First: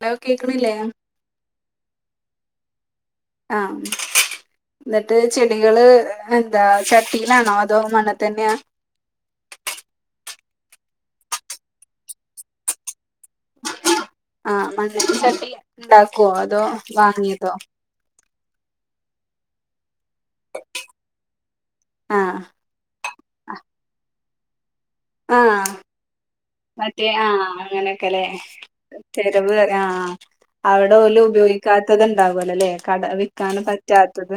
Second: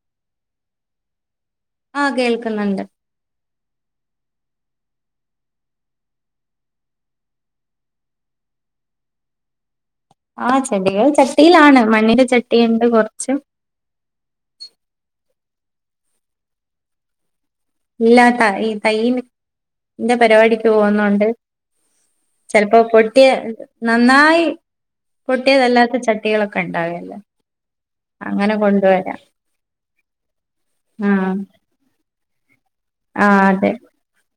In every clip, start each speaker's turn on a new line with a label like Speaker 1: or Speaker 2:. Speaker 1: Law കേക്ക്ണില്ലേ?
Speaker 2: ആ കേൾക്ക്ന്ന്ണ്ട്.
Speaker 1: ആഹ് ന്നട്ട് ചെടികള് എന്താ ചട്ടിയിലാണോ അതോ മണ്ണ് തന്നെയാ? [inaudible]
Speaker 2: ആ ചെടികൾ ചട്ടിയിലാണ് മണ്ണിന്റെ ചട്ടിയുണ്ട് കൊർച്ച്
Speaker 1: ആ [unintelligible] ചട്ടി ണ്ടാക്കോ അതോ വാങ്ങിയതോ
Speaker 2: ഇല്ലാത്ത ഈ തയ്യിന് ന്റെ പരിവാടിക്ക് പോഹുന്നുണ്ട്
Speaker 1: ആഹ്
Speaker 2: ചെൽപ്പോ പൊട്ടിയ നന്നായി
Speaker 1: [unintelligible] ആ
Speaker 2: പൊട്ടിയതല്ലാത്ത ചട്ടികളൊക്കെ
Speaker 1: മറ്റേ
Speaker 2: ഉണ്ടാവല്ലോ
Speaker 1: ആ അങ്ങനൊക്കെല്ലേ
Speaker 2: അങ്ങനെ കൊണ്ടുവരാം
Speaker 1: ചെലവ് ആ അവടോല്
Speaker 2: ആഹ്
Speaker 1: ഉപയോഗിക്കാത്തത്ണ്ടാവുല്ലോല്ലെ കട വിക്കാൻ പറ്റാത്തത്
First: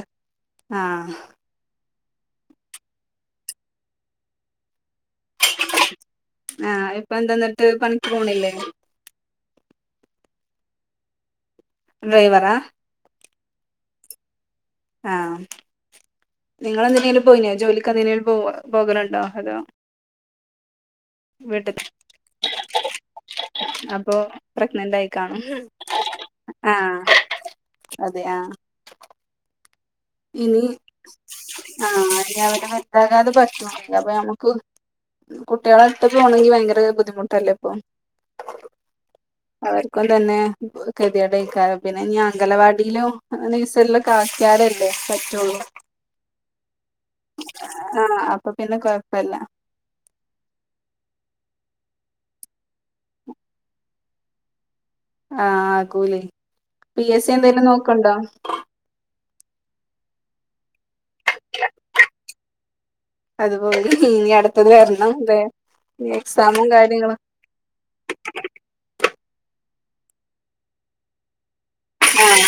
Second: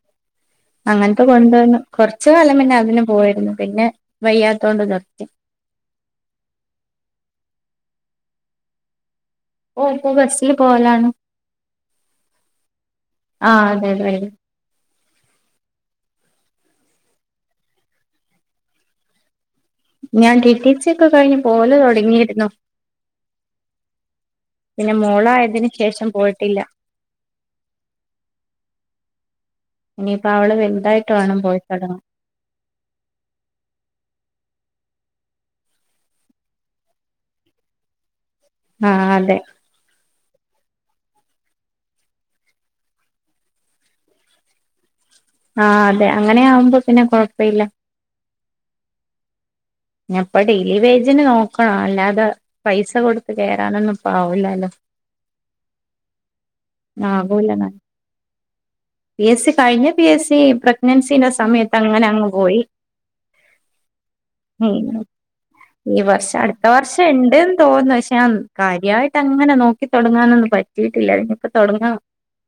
Speaker 1: ആഹ്
Speaker 2: അങ്ങൻത്തെ കൊണ്ടുവന്ന് കൊർച്ച് കാലം പിന്നെ അതിന് പോയിരുന്നു പിന്നെ വയ്യാത്തോണ്ട് നി
Speaker 1: ആഹ് ഇപ്പൊ എന്തന്നിട്ട് പണിക്ക് പോണില്ലേ?
Speaker 2: ഓ പ്പൊ ബസില് പോവലാണ്
Speaker 1: ഡ്രൈവറാ
Speaker 2: ആഹ് അതെ തെ അയ്ല്
Speaker 1: ആ നിങ്ങളെന്തിനേലും പോയിനോ ജോലിക്ക് എന്തിനേലും പോകോ പോകല്ണ്ടോ അതോ
Speaker 2: ഞാൻ റ്റി റ്റി സി ഒക്കെ കഴിഞ്
Speaker 1: വീട്ടിൽ
Speaker 2: പോവല് തൊടങ്ങിര്ന്നു
Speaker 1: അപ്പൊ പ്രഗ്നന്റ് ആയി കാണും
Speaker 2: മോളായതിന് ശേഷം പോയിട്ടില്ല
Speaker 1: ആ അതെ ആ
Speaker 2: ഇനിയിപ്പോ അവള്
Speaker 1: ഇനി
Speaker 2: വലുതായിട്ട് വേണം പോയി
Speaker 1: ആ
Speaker 2: തുടങ്ങാൻ
Speaker 1: അ അ [unintelligible] അപ്പൊ മ്മ കു കുട്ടിളെ ട്ട് പോണങ്കി ഭയങ്കര ബുദ്ധിമുട്ടല്ലേ ഇപ്പൊ?
Speaker 2: ആഹ് അതെ
Speaker 1: അവർക്കും തന്നെ കെതിയേടെക്കാരം പിന്നെ ഇനി അംഗലവാടിലോ നേഴ്സറിലൊക്കെ ആക്ക്യാലല്ലേ പറ്റൂ ള്ളു
Speaker 2: ആഹ് അതെ അങ്ങനെ ആവുമ്പോ പിന്നെ കൊഴപ്പയില്ല
Speaker 1: ആഹ അപ്പൊ പിന്നെ കൊഴപ്പല്ല
Speaker 2: ഞാൻ പ്പൊ ഡെയിലി വേജിന് നോക്കണോ അല്ലാതെ പൈസ കൊടുത്ത് കേയറാനൊന്നുംപ്പോ ആവൂല്ലല്ലോ
Speaker 1: ആഹ ആ കൂലി പി എസ് സി
Speaker 2: ആകൂല
Speaker 1: എന്തെലും നോക്കണ്ടോ
Speaker 2: പി എസ് സി കഴിഞ്ഞ പി എസ് സി പ്രെഗ്നന്റ് സീന്റെ സമയത്ത് അങ്ങനെ അങ്ങ് പോയി
Speaker 1: അതുപോലെ ഇനി അടുത്തത്
Speaker 2: ഉ
Speaker 1: വരണം അതെ
Speaker 2: ഈ വർഷം അടുത്ത
Speaker 1: എക്സാമും
Speaker 2: വർഷം
Speaker 1: കാര്യങ്ങളും
Speaker 2: ഉണ്ട്ന്ന് തോന്നു പക്ഷേ ഞാൻ കാര്യമായി ട്ടങ്ങനെ നോക്കി തുടങ്ങാാനൊന്നും പറ്റിട്ടില്ല നിങ്ങക്ക് തുടങ്ങാം
Speaker 1: ആഹ്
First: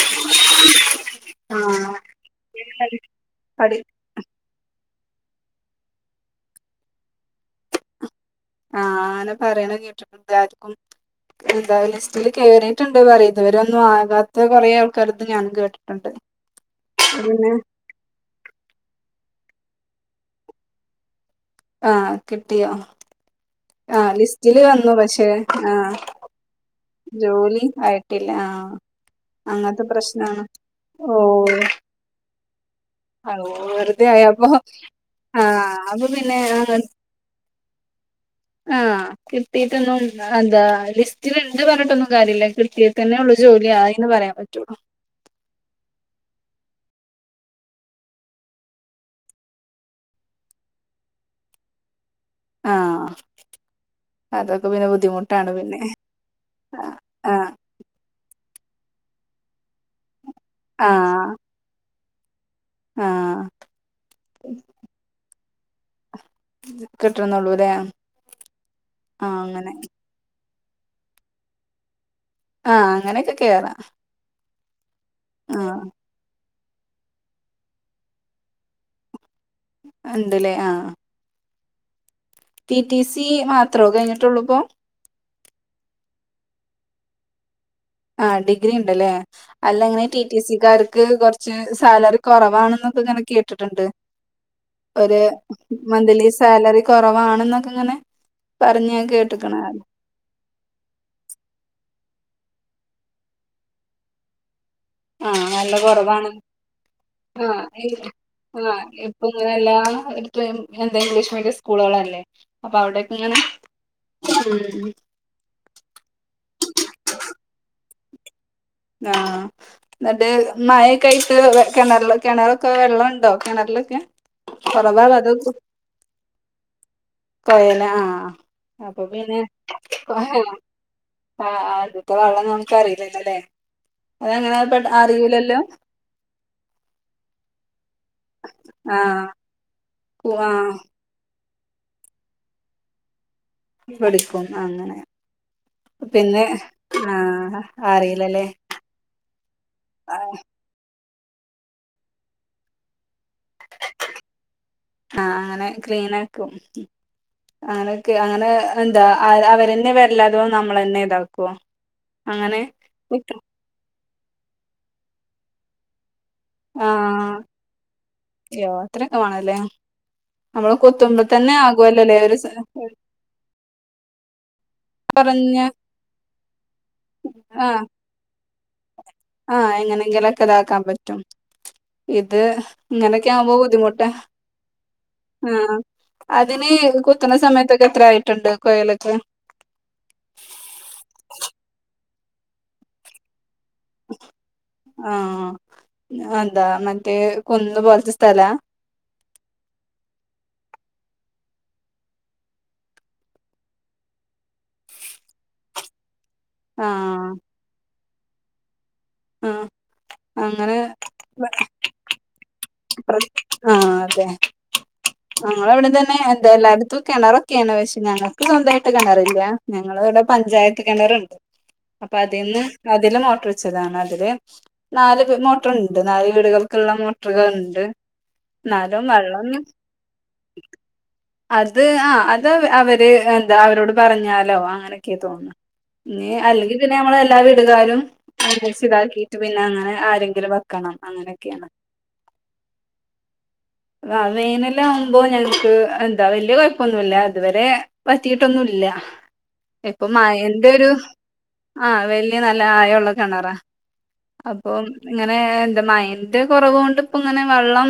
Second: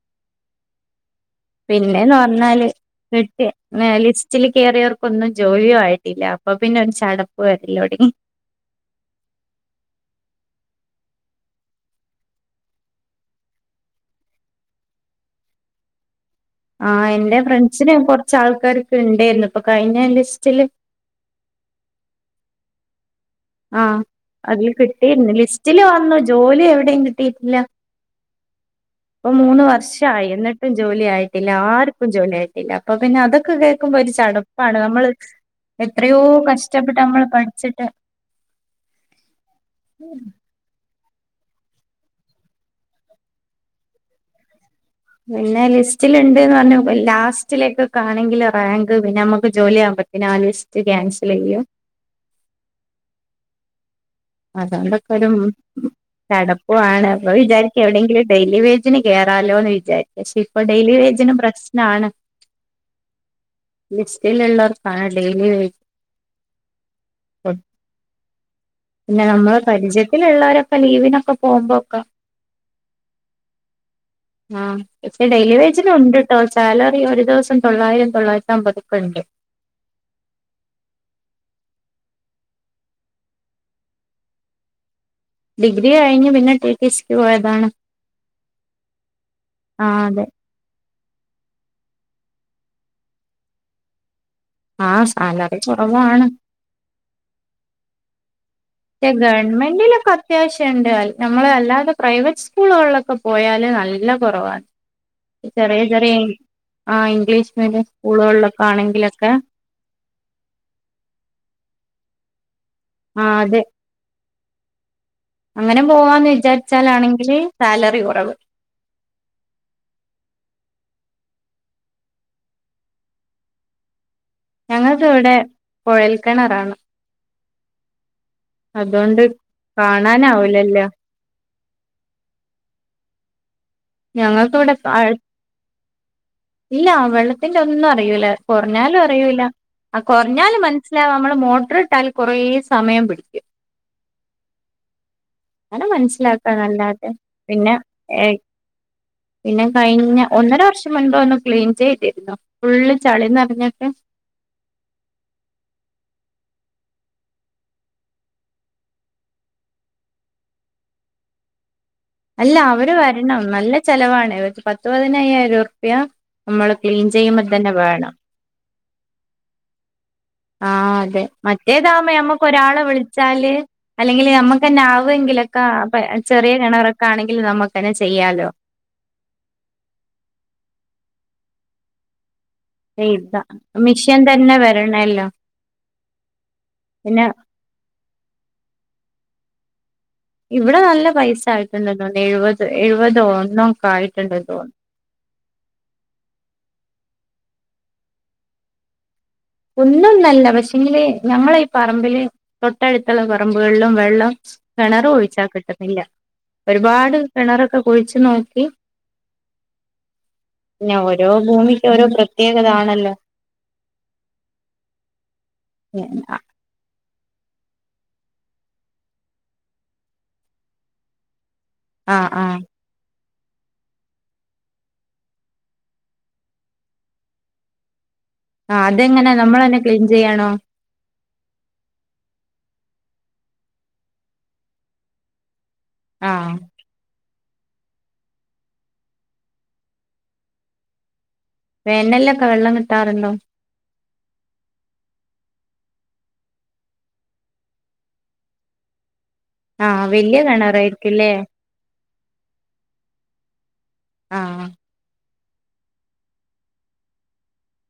Speaker 1: ആഹ്
Speaker 2: പിന്നെന്ന് പറഞ്ഞാല് കട്ട്
Speaker 1: പഠി
Speaker 2: ലിസ്റ്റില് കയറിയർ ഒന്നും ജോലിയും ആയിട്ടില്ല അപ്പൊ പിന്നെ ഒരു ചടപ്പ് വരില്ലോങ്ങി
Speaker 1: ആഹ അനെ പറയണ കേട്ടിട്ടുണ്ട് ആർക്കും എന്താ ലിസ്റ്റില് കേയറിയിട്ടുണ്ട് പറ ഇതുവരെ ഒന്നും ആകാത്ത കൊറെേ ആൾക്കാര ഇത് ഞാനും കേട്ടിട്ടുണ്ട്
Speaker 2: ആഹ എന്റെ
Speaker 1: പിന്നെ
Speaker 2: ഫ്രണ്ട്സിന് കൊറച്ച ആൾക്കാരൊക്കെ ഉണ്ടർന്നു അപ്പൊ കഴിഞ്ഞ ലിസ്റ്റില്
Speaker 1: ആഹ കിട്ടിയോ
Speaker 2: ആഹ്
Speaker 1: ആഹ ലിസ്റ്റില്
Speaker 2: അതില്
Speaker 1: വന്നു പക്ഷെ
Speaker 2: കിട്ടിയിരുന്നു ലിസ്റ്റില്
Speaker 1: ആഹ
Speaker 2: വന്നു ജോലി എവിടെയും കിട്ടിയിട്ടില്ല
Speaker 1: ജോലി ആയിട്ടേ അല്ല ആ
Speaker 2: ഇപ്പൊ മൂന്ന് വർഷയി എന്നിട്ടും ജോലി ആയിട്ടില്ല
Speaker 1: ഓഹ്
Speaker 2: ആർക്കും ജോലിയയിട്ടല്ല ല്ല അപ്പൊ പിന്നെ
Speaker 1: അള്ളോ
Speaker 2: അതൊക്കെ കേൾക്കുമ്പോ
Speaker 1: വെറുതെ
Speaker 2: ഒരു
Speaker 1: ആയപ്പോ
Speaker 2: ചടുപ്പാണ് നമ്മൾ
Speaker 1: ആഹ് അപ്പൊ
Speaker 2: എത്രയോ
Speaker 1: പിന്നെ
Speaker 2: കഷ്ടപ്പെട്ട് നമ്മൾ പഠിച്ചി
Speaker 1: ആഹ കിട്ടീട്ടൊന്നും എന്താ ലിസ്റ്റ് ൽ ണ്ട് പറഞ്ഞട്ട് കാര്യം ല്ല പറഞ്ഞിട്ടൊന്നും കാര്യമില്ല കിട്ടീട്ട് തന്നെള്ള ജോലി ആന്ന് പറയാൻ പറ്റുള്ളൂ
Speaker 2: പിന്നെ ലിസ്റ്റിലുണ്ട്ന്ന് പറഞ്ഞു ലാസ്റ്റിലേക്കെ ആണെങ്കിൽ റാങ്ക് പിന്നെ നമ്മുക്ക് ജോലിയാക പ്പത്തിനാല് ലിസ്റ്റ് ക്യാൻസൽ ചെയ്യോ
Speaker 1: ആ
Speaker 2: അതുകൊണ്ടൊക്കെ ഒരു
Speaker 1: ആഹ്
Speaker 2: ചടപ്പാണ് അപ്പ
Speaker 1: ആഹ്
Speaker 2: വിചാരിക്ക എവിടെയെങ്കിലും ഡെ ഡെി യലി വേജിന് കേയറാാലോ എന്ന് വിചാരിച്ചു പക്ഷെ ഇപ്പൊ ഡെയിലി
Speaker 1: ആഹ്
Speaker 2: വേജിനും പ്രശ്നമാണ്
Speaker 1: ആഹ്
Speaker 2: ലിസ്റ്റ് ൽ ഉള്ളോർക്കാൻ ഡെയിലി വെജ്
Speaker 1: കിട്ടണന്നള്ളൂ അല്ലേ
Speaker 2: പിന്നെ നമ്മള് പരിചയത്തിലൽുള്ളവരൊക്കെ ലീവിനൊക്കെ പോകുമ്പോൊക്കെ
Speaker 1: ആഹ അങ്ങനെയൊക്കെ കേെയറാ
Speaker 2: ആഹ പക്ഷേ ഡെലി വേജില ഉണ്ട് ട്ടോ സാലറി ഒരു ദിവസം തൊള്ളായിരം തൊള്ളായിരത്തി അമ്പതക്ക ഉണ്ട്
Speaker 1: ണ്ടലെ ആഹ് പി ടി സി മാത്രോ കഴിഞ്ഞിട്ടുള്ളൂ ഇപ്പൊ
Speaker 2: ഡിഗ്രി കഴഞ്ഞഞ് പിന്നെ ടി ടി സക്ക് പോയതാണ്
Speaker 1: ആ ഡിഗ്രി ഉണ്ടല്ലേ അല്ല
Speaker 2: ആഹ്
Speaker 1: അങ്ങനെ
Speaker 2: അതെ
Speaker 1: ടിറ്റടി സിക്കാർ ക്ക് കുറച്ച് സാലറി കുറവാണെന്നൊക്കെ ഇങ്ങനെ കേട്ടിട്ടുണ്ട്
Speaker 2: ആഹ്
Speaker 1: ഒരു
Speaker 2: സാലറി കുറവാണ്
Speaker 1: മന്ത്ലി സാലറി കുറവാണെന്നൊക്കെ ഇങ്ങനെ പറഞ്ഞ് ഞാൻ കേട്ട്ക്ക്ണ്
Speaker 2: ഗവൺമെന്റിലൊക്കെ അത്യാവശ്യ ഉണ്ട്ൽ നമ്മളല്ലാതെെ പ്രൈവറ്റ് സ്കൂളുകളിലൊക്കെ പോയാല് നല്ല കുറവാണ്
Speaker 1: ആഹ് നല്ല
Speaker 2: ചെറിയ ചെറിയ
Speaker 1: കുറവാണ്
Speaker 2: ആഇമ് ഗ്ലിഷ് മീഡിയം സ്കൂളുകൾ
Speaker 1: ആഹ ഇപ്പൊ ഇങ്ങനെ എല്ലാ ഇത്ത എന്താ ഇംഗ്ലീഷ് മീഡിയം സ്കൂളുകളൾല്ലേ അപ്പൊ അവിടെക്കെ
Speaker 2: ആ
Speaker 1: ഇങ്ങെ
Speaker 2: അതെ അങ്ങനെ പോവാന്ന് വിചാരിച്ചാലാണെങ്കില് സാലറി കുറവ്
Speaker 1: ആഹ എന്നട്ട് മഴക്ക ആയിട്ട് കിണറില കിണറൊക്കെ വെള്ളംുണ്ടോ കിണറി അല്ലൊക്ക
Speaker 2: ഞങ്ങത് ഇവിടെ കുഴൽക്കിണറാണ്
Speaker 1: കൊയല ആഹ അപ്പൊ പിന്നെ ആഹ
Speaker 2: കാണാനാവൂലല്ലോ
Speaker 1: അദ്യത്തെ വെള്ളംന്ന് നമുക്ക്റിയില്ലല്ലല്ലേ അത
Speaker 2: ഞങ്ങൾക്ക് ഇവിടെ
Speaker 1: അങ്ങനെയാ അറിയിലല്ലോ
Speaker 2: ഇല്ല വെള്ളത്തിറെ ഒന്നും അറിയിൂല്ല കുറഞ്ഞാലും
Speaker 1: ആഹ്
Speaker 2: അറിൂല്ല ആ കുറഞ്ഞാലും
Speaker 1: ആഹ്
Speaker 2: മനസ്സിലാവ നമ്മള് മോട്ടറി ഇട്ടാൽ കൊറ സമയം പിടിക്കും
Speaker 1: പഠിക്കും അങ്ങനെ
Speaker 2: അങ്ങനെ
Speaker 1: പിന്നെ
Speaker 2: മനസ്സിലാക്കാ നല്ലാതെ
Speaker 1: ആഹ്
Speaker 2: പിന്നെ ഏർ
Speaker 1: അറിയില്ലല്ലേ
Speaker 2: പിന്നെ കഴിഞ്ഞ
Speaker 1: ആഹ്
Speaker 2: ഒന്നര വർഷം മുൻപ് ഒന്ന് ക്ലീൻ ചെയ്തിരുന്നു ഫുള്ള് ചളിന്ന്
Speaker 1: ആഹ് അങ്ങനെ ക്ലീനാക്കും അങ്ങനെയൊക്കെ അങ്ങനെ എന്താ അവരെന്നെ വരില്ലാതോ നമ്മളെന്നെ ഇതാക്കുവോ
Speaker 2: അല്ല
Speaker 1: അങ്ങനെ
Speaker 2: അവര് വരണം നല്ല ചെലവാണ് ഇത് പത്തു പതിനയ്യായിരം റുപ്യ നമ്മള് ക്ലീൻ ചെയ്യുമ്പോൾ തന്നെ വേണം
Speaker 1: എത്രൊക്കെ വേണല്ലേ നമ്മള്
Speaker 2: ആഹ് അതെ
Speaker 1: കുത്തുമ്പോ തന്നെ
Speaker 2: മറ്റേതാകുമ്പോൾ
Speaker 1: ആകുവല്ലോല്ലേ ഒരു
Speaker 2: നമ്മക്ക്
Speaker 1: സ-
Speaker 2: ഒരാളെ വിളിച്ചാല് അല്ലെങ്കില് നമ്മുക്ക് തന്നെ ആവുങ്കിൽ
Speaker 1: പറഞ്ഞ്
Speaker 2: ക്കെ ചെറിയ കിണറൊക്കെ ആണെങ്കിൽ
Speaker 1: ആഹ്
Speaker 2: നമുക്ക്ന്നെ ചെയ്യാലോ
Speaker 1: ആഹ് എങ്ങനെങ്കിലൊക്കെ ഇതാക്കാൻ പറ്റും ഇ അത് ഇങ്ങനൊക്കെ
Speaker 2: ഇതാ
Speaker 1: ആവുമ്പോ ബുദ്ധിമുട്ടാ
Speaker 2: മിഷ്യൻ തന്നെ വരണല്ലോ
Speaker 1: ആഹ് അതിന്
Speaker 2: പിന്നെ
Speaker 1: കുത്തണ സമയത്തൊക്കെ എത്ര ആയിട്ടുണ്ട് കൊയലൊക്കെ
Speaker 2: ഇവിടെ നല്ല പൈസ ആയിട്ടുണ്ടോന്ന് എഴുപത് എഴുപതോ ഒന്നോ കായിട്ടുണ്ടന്ന് തോന്നുന്നു
Speaker 1: ആഹ് എന്താ മറ്റേ കുന്ന് പോലത്തെ സ്ഥലാ
Speaker 2: കുന്ന് ഒന്നുംന്നല്ല പക്ഷെങ്കില് ഞങ്ങള ഈ പറമ്പില് തൊട്ടടുത്തുള്ള പറമ്പുകളിലും വെള്ളം കിണർ കുഴിച്ചാ കിട്ടുന്നില്ല ഒരുപാട്
Speaker 1: ആഹ്
Speaker 2: കിണറൊക്കെ കുഴിച്ചു നോക്കി
Speaker 1: ആഹ് അങ്ങനെ
Speaker 2: പിന്ന ഓരോ ഭൂമിക്ക് ഓരോ പ്രത്യേ
Speaker 1: ആ അതെ ഞങ്ങളെ ഇവിടെ തന്നെ എന്താ എല്ലായിടത്തും കിണറൊക്കെയാണ് പക്ഷേ ഞങ്ങൾക്ക് സ്വന്തമായിട്ട് കിണറില്ല ഞങ്ങളെ ഇവിടെ പഞ്ചായത്ത് കിണറുണ്ട് അപ്പൊ
Speaker 2: ആഹ് ആഹ്
Speaker 1: അതിന്ന് അതിൽ മോ മോട്ടർ വെച്ചതാണ് അതില് നാല് മോട്ടറുണ്ട് നാല് വീടുകൾക്കുള്ള മോട്ടറുകൾ ഇണ്ട്
Speaker 2: ആഹ്
Speaker 1: ന്നാലും
Speaker 2: അതെങ്ങനെ
Speaker 1: വെള്ളം
Speaker 2: നമ്മളന്നെ ക്ലീൻ ചെയ്യാണോ
Speaker 1: അത് ആ അത് അവര് എന്താ അവരോട് പറഞ്ഞാലോ അങ്ങനെയൊക്കെയ തോന്നുന്നു ഇ
Speaker 2: ആഹ്
Speaker 1: അല്ലെങ്കിൽ പിന്നെ നമ്മള് എല്ലാവരും കാരും മിക്സിടാക്കിട്ട് പിന്നെ അങ്ങനെ ആരെങ്കിലും വെക്കണം അങ്ങനെ
Speaker 2: വേനല്ലൊക്കെ വെള്ളം കിട്ടാറുണ്ടോ
Speaker 1: വേനൻ ആവുമ്പോ ഞങ്ങക്ക് എന്താ വലിയ കുഴപ്പൊന്നുല്ല ഇതുവരെ പറ്റിട്ടൊന്നും ഇല്ല
Speaker 2: ആഹ്
Speaker 1: ഇപ്പൊ
Speaker 2: വല്യ
Speaker 1: മഴൻ്റെ ഒരു
Speaker 2: കിണറായിരിക്കുംല്ലേ
Speaker 1: ആ വല്യ നല്ല ആഴം ഉള്ള കിണറാ
Speaker 2: ആഹ്
Speaker 1: അപ്പോ നിങ്ങ അങ്ങനെ എന്താ മഴൻ്റെ കുറവ് കൊണ്ട് ഇപ്പ ഇങ്ങനെ വെള്ളം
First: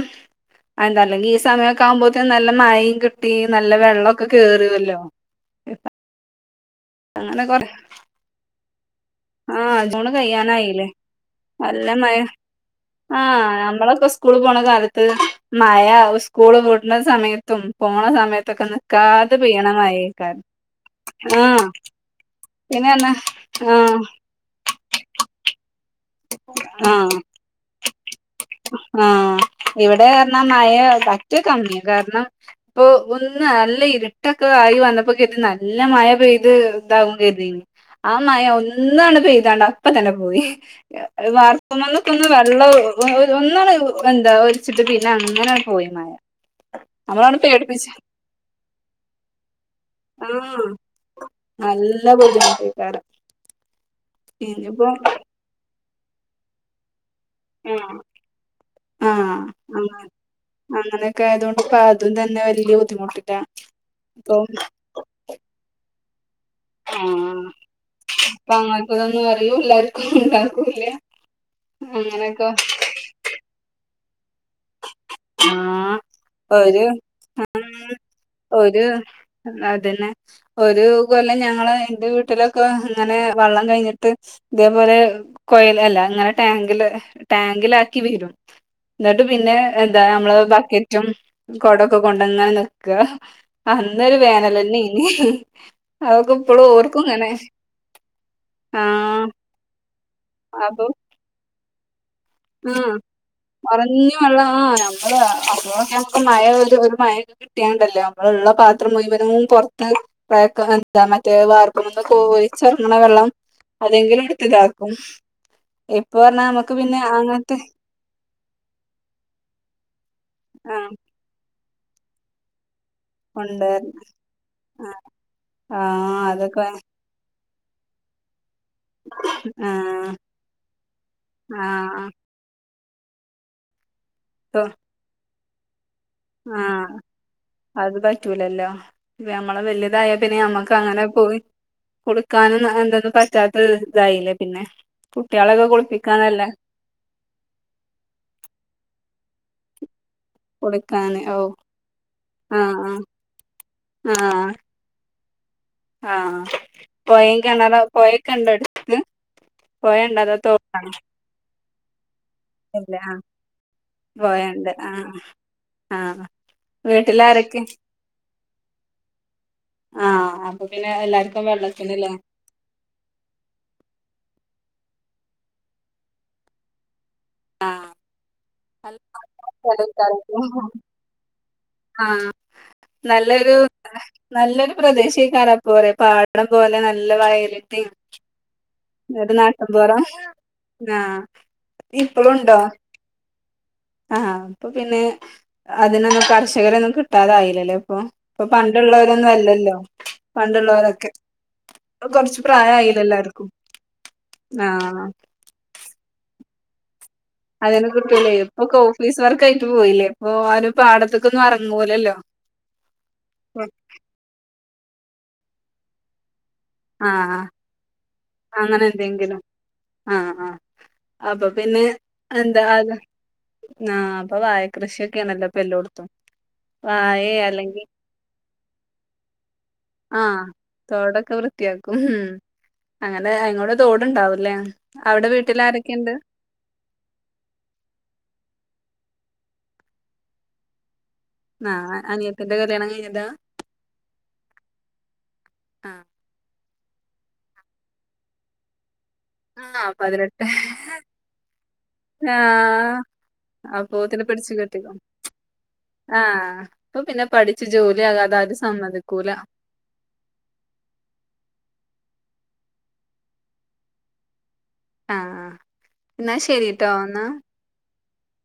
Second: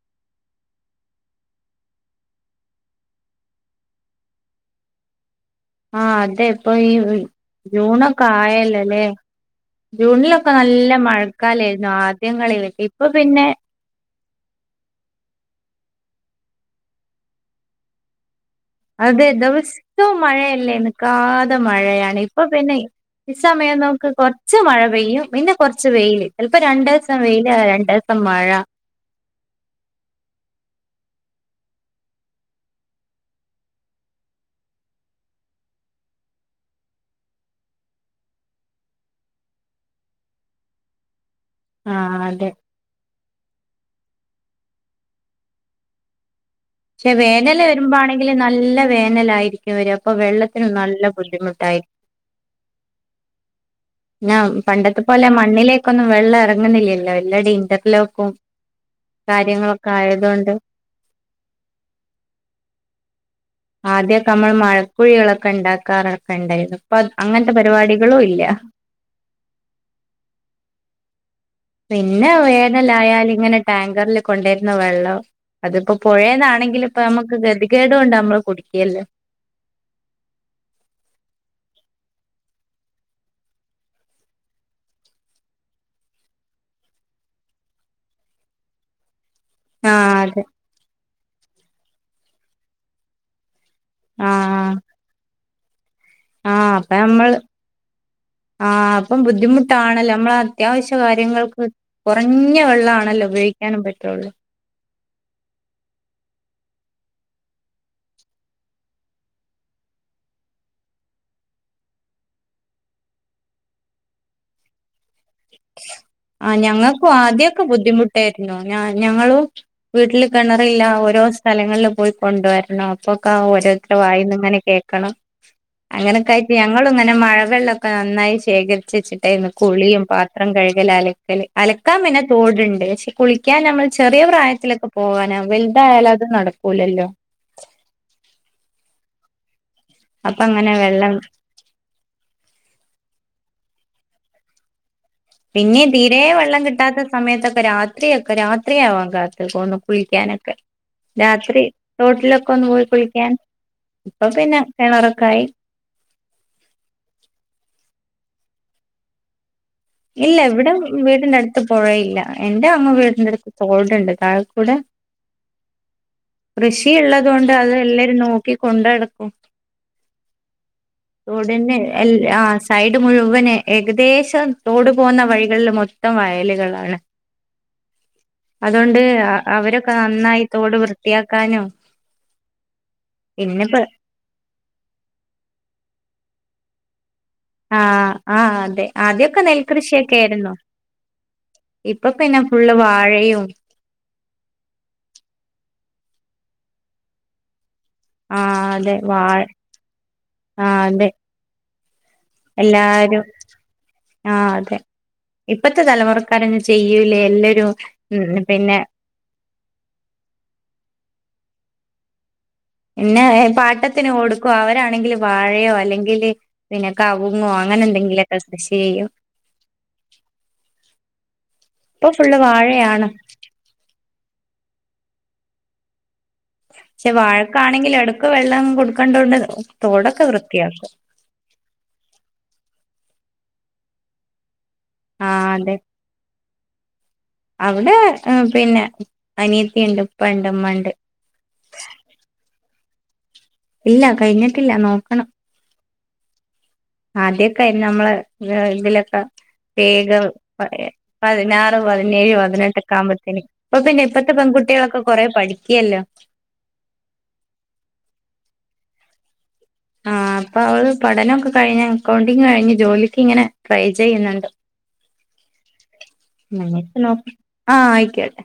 Speaker 1: അന്താ അല്ലെങ്കിൽ ഈ സമയമൊക്കെ ആകുമ്പോഴത്തേ നല്ല മഴയും കിട്ടി നല്ല വെള്ളമൊക്കെ കേറുവല്ലോ
Speaker 2: ആ അതെ ഇപ്പൊ ഈ
Speaker 1: അങ്ങനെ കൊറ
Speaker 2: ജൂണൊക്കെ ആയല്ലോല്ലേ
Speaker 1: ആ ജൂണ്
Speaker 2: ജൂണിലൊക്കെ
Speaker 1: കഴിയാനായില്ലേ
Speaker 2: നല്ല മഴക്കാലായിരുന്നു
Speaker 1: നല്ല മഴ
Speaker 2: ആദ്യം കളിൽ ഇപ്പൊ പിന്നെ
Speaker 1: സ്കൂൾ പോണ കാലത്ത് മഴ സ്കൂൾ വിടണ സമയത്തും പോണ സമയത്തും
Speaker 2: അതെ ദിവസവും മഴയല്ലേ നിക്കാതെ
Speaker 1: ആഹ്
Speaker 2: മഴ മഴയാണ് ഇപ്പൊ പിന്നെ ഈ സമയം
Speaker 1: ആഹ്
Speaker 2: നമുക്ക് കുറച്ച് മഴ പെയ്യും പിന്നെ കുറച്ച് പെയ്യു
Speaker 1: ആ
Speaker 2: ദിവസം മഴ
Speaker 1: ആ ഇവിടെ പറഞ്ഞാ മഴയെ പ റ്റ കമ്മിയാണ് കാരണം ഇപ്പൊ ഒന്ന് നല്ല ഇരുട്ടൊക്കെ ആയി വന്നപ്പോ കരുതി നല്ല മഴ ത് ഇതാവും കരുതിന് ആ മഴഒന്നാണ് പെയ്താണ്ട് അപ്പ തന്നെ പോയി
Speaker 2: ആഹ്
Speaker 1: വാർപ്പുമന്നക്കൊന്ന്
Speaker 2: അതെ
Speaker 1: വെള്ളം ഒന്നള് ഉണ്ട് ഇത വരിച്ചിട്ട് പിന്നെ അങ്ങനെ പോയി മഴ
Speaker 2: പക്ഷെ
Speaker 1: നമ്മളാണ്ട്
Speaker 2: വേനൽ
Speaker 1: പേടിപ്പിച്ച്
Speaker 2: വരുമ്പോ ആണെങ്കിൽ നല്ല വേനലായിയിരിക്കും വര അപ്പൊ
Speaker 1: ആഹ്
Speaker 2: വെള്ളത്തിനും നല്ല ബുദ്ധിമുട്ട
Speaker 1: നല്ല ബുദ്ധിമുട്ടിക്കാറാ
Speaker 2: ഞാ പണ്ടത്തെ പോലെ മണ്ണിലേക്കൊന്നും വെള്ളം ഇറങ്ങുന്നില്ലല്ലോ
Speaker 1: ആ ആ
Speaker 2: കാര്യങ്ങളൊക്കെ
Speaker 1: ങ്ങനെ
Speaker 2: ആയതുകൊണ്ട്
Speaker 1: അങ്ങനെയൊക്കെ ആയതു കൊണ്ട് അതും തന്നെ വലിയ ബുദ്ധിമുട്ടിലാ
Speaker 2: ആദ്യമൊക്കെ നമ്മൾ മഴക്കുഴികളൊക്കെ ഇണ്ടാക്കാറ കണ്ടായിരുന്നു അപ്പൊ
Speaker 1: ആഹ്
Speaker 2: അങ്ങനത്തെ പരിപാടികളും ഇല്ല
Speaker 1: അപ്പൊ അങ്ങനത്തതൊന്നും അറിയൂല്ലാർക്കും ഉണ്ടാക്കൂല്ല
Speaker 2: പിന്നെ
Speaker 1: അങ്ങനെയൊക്കെ
Speaker 2: വേനലായാലിങ്ങനെ ടാങ്കറിൽ കൊണ്ടേര്ന്ന വെള്ളം അത്പ്പോ
Speaker 1: ആഹ് ഒരു
Speaker 2: പുഴേന്നാണെങ്കിലിപ്പൊ നമ്മക്ക് ഗതികേട് കൊണ്ട് നമ്മള് കുടിക്യാല്ലേ
Speaker 1: ഒര് കൊല്ലം ഞങ്ങൾ ന്റെ വീട്ടിലൊക്കെ ഇങ്ങനെ വെള്ളം കഴിഞ്ട്ട് ഇതേപോലെ കൊയിൽ അല്ല അങ്ങനെ ടാങ്കില് ട്ടാങ്കിലാക്കി വെരും ന്ന്ട്ട് പിന്നെ എന്താ
Speaker 2: ആഹ്
Speaker 1: നമ്മള്
Speaker 2: അതെ
Speaker 1: ബക്കറ്റും കൊടൊക്കെ കൊണ്ടങ്ങനെ ന്ക്ക അന്നൊര് വേനലന്നേനി അതൊക്കെ
Speaker 2: ആ
Speaker 1: ഇപ്പളും
Speaker 2: അപ്പ
Speaker 1: ഓർക്കും ഇങ്ങനെ
Speaker 2: നമ്മള് ആ അപ്പം
Speaker 1: ആഹ്
Speaker 2: ബുദ്ധിമുട്ടാണല്ലോ നമ്മളെ അത്യാവശ്യ കാര്യങ്ങൾക്ക് കുറഞ്ഞ
Speaker 1: ആ
Speaker 2: വെള്ളാണല്ലോ ഉപയോഗിക്കാനും
Speaker 1: കൊറഞ്ഞ
Speaker 2: പറ്റുള്ളൂ
Speaker 1: വെള്ള ആ അപ്പൊക്കെ നമ്മക്ക് മഴ മഴൊക്കെ കിട്ട്യാണ്ടല്ലേ നമ്മളെള്ള പാത്രം മുയ് വനും പൊർത്ത് പ്രക്ക എന്താ മറ്റേ വാർപ്പ്മ്മന്നൊക്കെഒലിച്ചെറങ്ങ് ണ വെള്ളം അതെങ്കിലും ഇട്ത്ത്കാക്കും ഇപ്പൊ പറഞ്ഞാമ്മക്ക്
Speaker 2: ആദ്യോക്കെ ബുദ്ധിമുട്ടായിര്ന്നു. ഞ ഞങ്ങളും വീട്ടില് കെണറില്ല.
Speaker 1: ആഹ്
Speaker 2: ഓരോരോ സ്ഥലങ്ങളില് പോയി കൊണ്ട് വരണം. പ്പൊക്ക
Speaker 1: ഉണ്ട്
Speaker 2: ഓരോര്ത്തരെ വായിന്ന് ഇങ്ങനെ കേക്കണം.
Speaker 1: ആഹ്
Speaker 2: അങ്ങനൊക്കായിറ്റ്
Speaker 1: അതൊക്കെ
Speaker 2: ഞങ്ങളുങ്ങനെ മഴവെള്ള നന്നായി ശേഖരിച്ച് വെച്ച്ട്ടേര്ന്നു കുളിയും
Speaker 1: ആഹ്
Speaker 2: പാത്രം കഴ്കല്, അലക്കല് അലക്കാൻ
Speaker 1: ആഹ്
Speaker 2: പിന്നെ തോട്ണ്ട്. പക്ഷെ കുളിക്കാൻ നമ്മള് ചെറിയ
Speaker 1: ഇപ്പൊ
Speaker 2: പ്രായത്തിലൊക്കെ പോകാനാ വൽ
Speaker 1: ആഹ് അത് പറ്റൂലല്ലോ നമ്മളെ വലുതായ പിന്നെ
Speaker 2: അപ്പൊ അങ്ങനെ
Speaker 1: ഞമ്മക്കങ്ങനെ
Speaker 2: വെള്ളം
Speaker 1: പോയി കൊട്ക്കാനും എന്ത പ റ്റാതത്ത് തായിലെ പിന്നെ കുട്ടികളൊക്കെ
Speaker 2: പിന്നീം തീരേ
Speaker 1: കുളിപ്പിക്കാനല്ല
Speaker 2: വെള്ളം കിട്ടാത്ത സമയത്തൊക്കെ രാത്രി ഒക്കെ രാത്രിയാവാൻ കാത്ത്ക്കൊന്ന കുളിക്കാനക്കെ
Speaker 1: കുളിക്കാന് ഓ
Speaker 2: രാത്രി തോട്ടിലൊക്കൊന്ന് പോയി
Speaker 1: ആഹ്
Speaker 2: കുളിക്കാൻ ഇപ്പ
Speaker 1: ആഹ്
Speaker 2: പിന്നെ കെണറൊക്കായി.
Speaker 1: ആഹ് പോയീം കെണറും പോയേക്കെണ്ടട്ത്ത്
Speaker 2: ഇല്ല ഇവിട വീടിന്റെ അട്ത്ത് പൊഴയില്ല. എന്റെ അമ്മ
Speaker 1: ഇല്ല ആഹ്
Speaker 2: വീടിന്റെ അട്ത്ത് തോട്ണ്ട് താഴ
Speaker 1: പൊയണ്ട്
Speaker 2: കൂടെ
Speaker 1: ആഹ് ആഹ്
Speaker 2: കൃഷീള്ളത്കൊണ്ട്
Speaker 1: വീട്ടിലാരൊക്കെ
Speaker 2: അത് എല്ലരും നോക്കി കൊണ്ടടക്കും.
Speaker 1: ആഹ് അപ്പൊ പിന്നെ എല്ലാർക്കും
Speaker 2: തോടിന്റെ എൽ
Speaker 1: വെള്ളത്തിന്ല്ലേ
Speaker 2: ആഹ് സൈഡ് മുഴുവനും ഏകദേശം തോട് പോന്ന വഴികളിൽ മൊത്തം വയല്കളാണ്.
Speaker 1: നല്ല
Speaker 2: അതോണ്ട് അവരൊക്കെ നന്നായി
Speaker 1: സ്ഥലേക്കാരം
Speaker 2: തോട് വൃത്തിയാക്കാനും
Speaker 1: ആഹ് നല്ലൊരു
Speaker 2: പിന്നെപ്പ
Speaker 1: നല്ലൊരു പ്രദേശേക്കാരപ്പോ പാടം അത് പോലെ നല്ല വയലിന്റീം
Speaker 2: ആഹ് ആഹ് അതെ
Speaker 1: എ [unintelligible]
Speaker 2: ആദ്യൊക്കെ
Speaker 1: നാട്ടും പൊറ
Speaker 2: നെൽകൃഷിയൊക്കെ ആയിരുന്നു
Speaker 1: ആഹ്
Speaker 2: ഇപ്പൊ പിന്നെ
Speaker 1: ഇപ്പളുണ്ടോ
Speaker 2: ഫുള്ള് വാഴയും
Speaker 1: ആഹ് ഇപ്പൊ പിന്നെ അതിനൊന്നും കർഷകരെന്നും കിട്ടാതായില്ലേ അപ്പൊ ഇപ്പൊ
Speaker 2: ആഹ് അതെ
Speaker 1: പണ്ട്ള്ളോരൊന്നും
Speaker 2: വാഴ
Speaker 1: അല്ലല്ലോ
Speaker 2: ആഹ് അതെ
Speaker 1: പണ്ട്ള്ളോരൊക്കെ പ്പ കൊറച്ച് പ്രായായീലേ
Speaker 2: എല്ലാരും
Speaker 1: എല്ലാര്ക്കും.
Speaker 2: ആഹ് അതെ ഇപ്പത്തെ തലമുറക്കാരെ [unintelligible]
Speaker 1: അതിനെ കിട്ടൂലെയ് ഇപ്പൊക്ക ഓഫീസ് വർക്ക് ആയിറ്റ് പോയില്ലേ ഇപ്പൊ ആരും പാടത്തക്കൊന്ന് അറ [unintelligible] ലല്ലോ
Speaker 2: പിന്നെ പാട്ടത്തിന് കൊട്ക്കുവാ അവരാണെങ്കില് വാഴയോ അല്ലെങ്കില് പിന്നെ
Speaker 1: ആഹ്
Speaker 2: കവുങ്ങോ അങ്ങനെ എന്തെങ്കിലൊക്കെ കൃഷി
Speaker 1: അങ്ങനെ
Speaker 2: ചെയ്യും
Speaker 1: എന്തെങ്കിലും ആഹ് ആഹ് അപ്പ പിന്നെ
Speaker 2: ഇപ്പൊ ഫുള്ള്
Speaker 1: എന്താ അത്
Speaker 2: വാഴയാണ്
Speaker 1: ആഹ് പ്പ വായ കൃഷി ഒക്കെ ആണല്ലോ എല്ലാടത്തും
Speaker 2: ക്ഷെ വാഴക്കാണെങ്കിലും എടക്ക് വെള്ളം കൊട്ക്കണ്ടോണ്ട്
Speaker 1: ആഹ് തോടൊക്കെ വൃത്തിയാക്കും. മ് അങ്ങനെ [unintelligible] തോട്ണ്ടാവുല്ലേ
Speaker 2: ആഹ് അതെ അവടെ പിന്നെ അനിയത്തീണ്ട്, പ്പണ്ട്, മ്മണ്ട്
Speaker 1: ആ അനിയത്തിന്റെ കല്യാണം കഴിഞ്ഞതാ
Speaker 2: ഇല്ല കഴിഞ്ഞിട്ടില്ല നോക്കണം
Speaker 1: ആഹ്
Speaker 2: ആദ്യൊക്കെ നമ്മള് ഇതിലൊക്കെ
Speaker 1: ആഹ്
Speaker 2: വേഗം
Speaker 1: പതിനെട്ട്
Speaker 2: പതിനാറ് പതിനേഴ് പതിനെട്ടൊക്കെ ആവുമ്പോത്തേന അപ്പൊ പിന്നെ ഇപ്പത്തെ പെങ്കു
Speaker 1: [unintelligible] ആ അപ്പൊ പിന്നെ പഠിച്ച് ജോലിയാകാതെ ആരും സമ്മതിക്കൂല
Speaker 2: ആ അപ്പൊ അവള് പഠനൊക്കെ കഴിഞ്ഞ് അക്കൗണ്ടിങ് കഴിഞ്ഞ് ജോലിക്ക് ഇങ്ങനെ ട്രൈ ചെയ്യണണ്ട്
Speaker 1: ആഹ് എന്നാ ശരിട്ടോ എന്നാ
Speaker 2: [unintelligible] ആ ആയ്ക്കോട്ടെ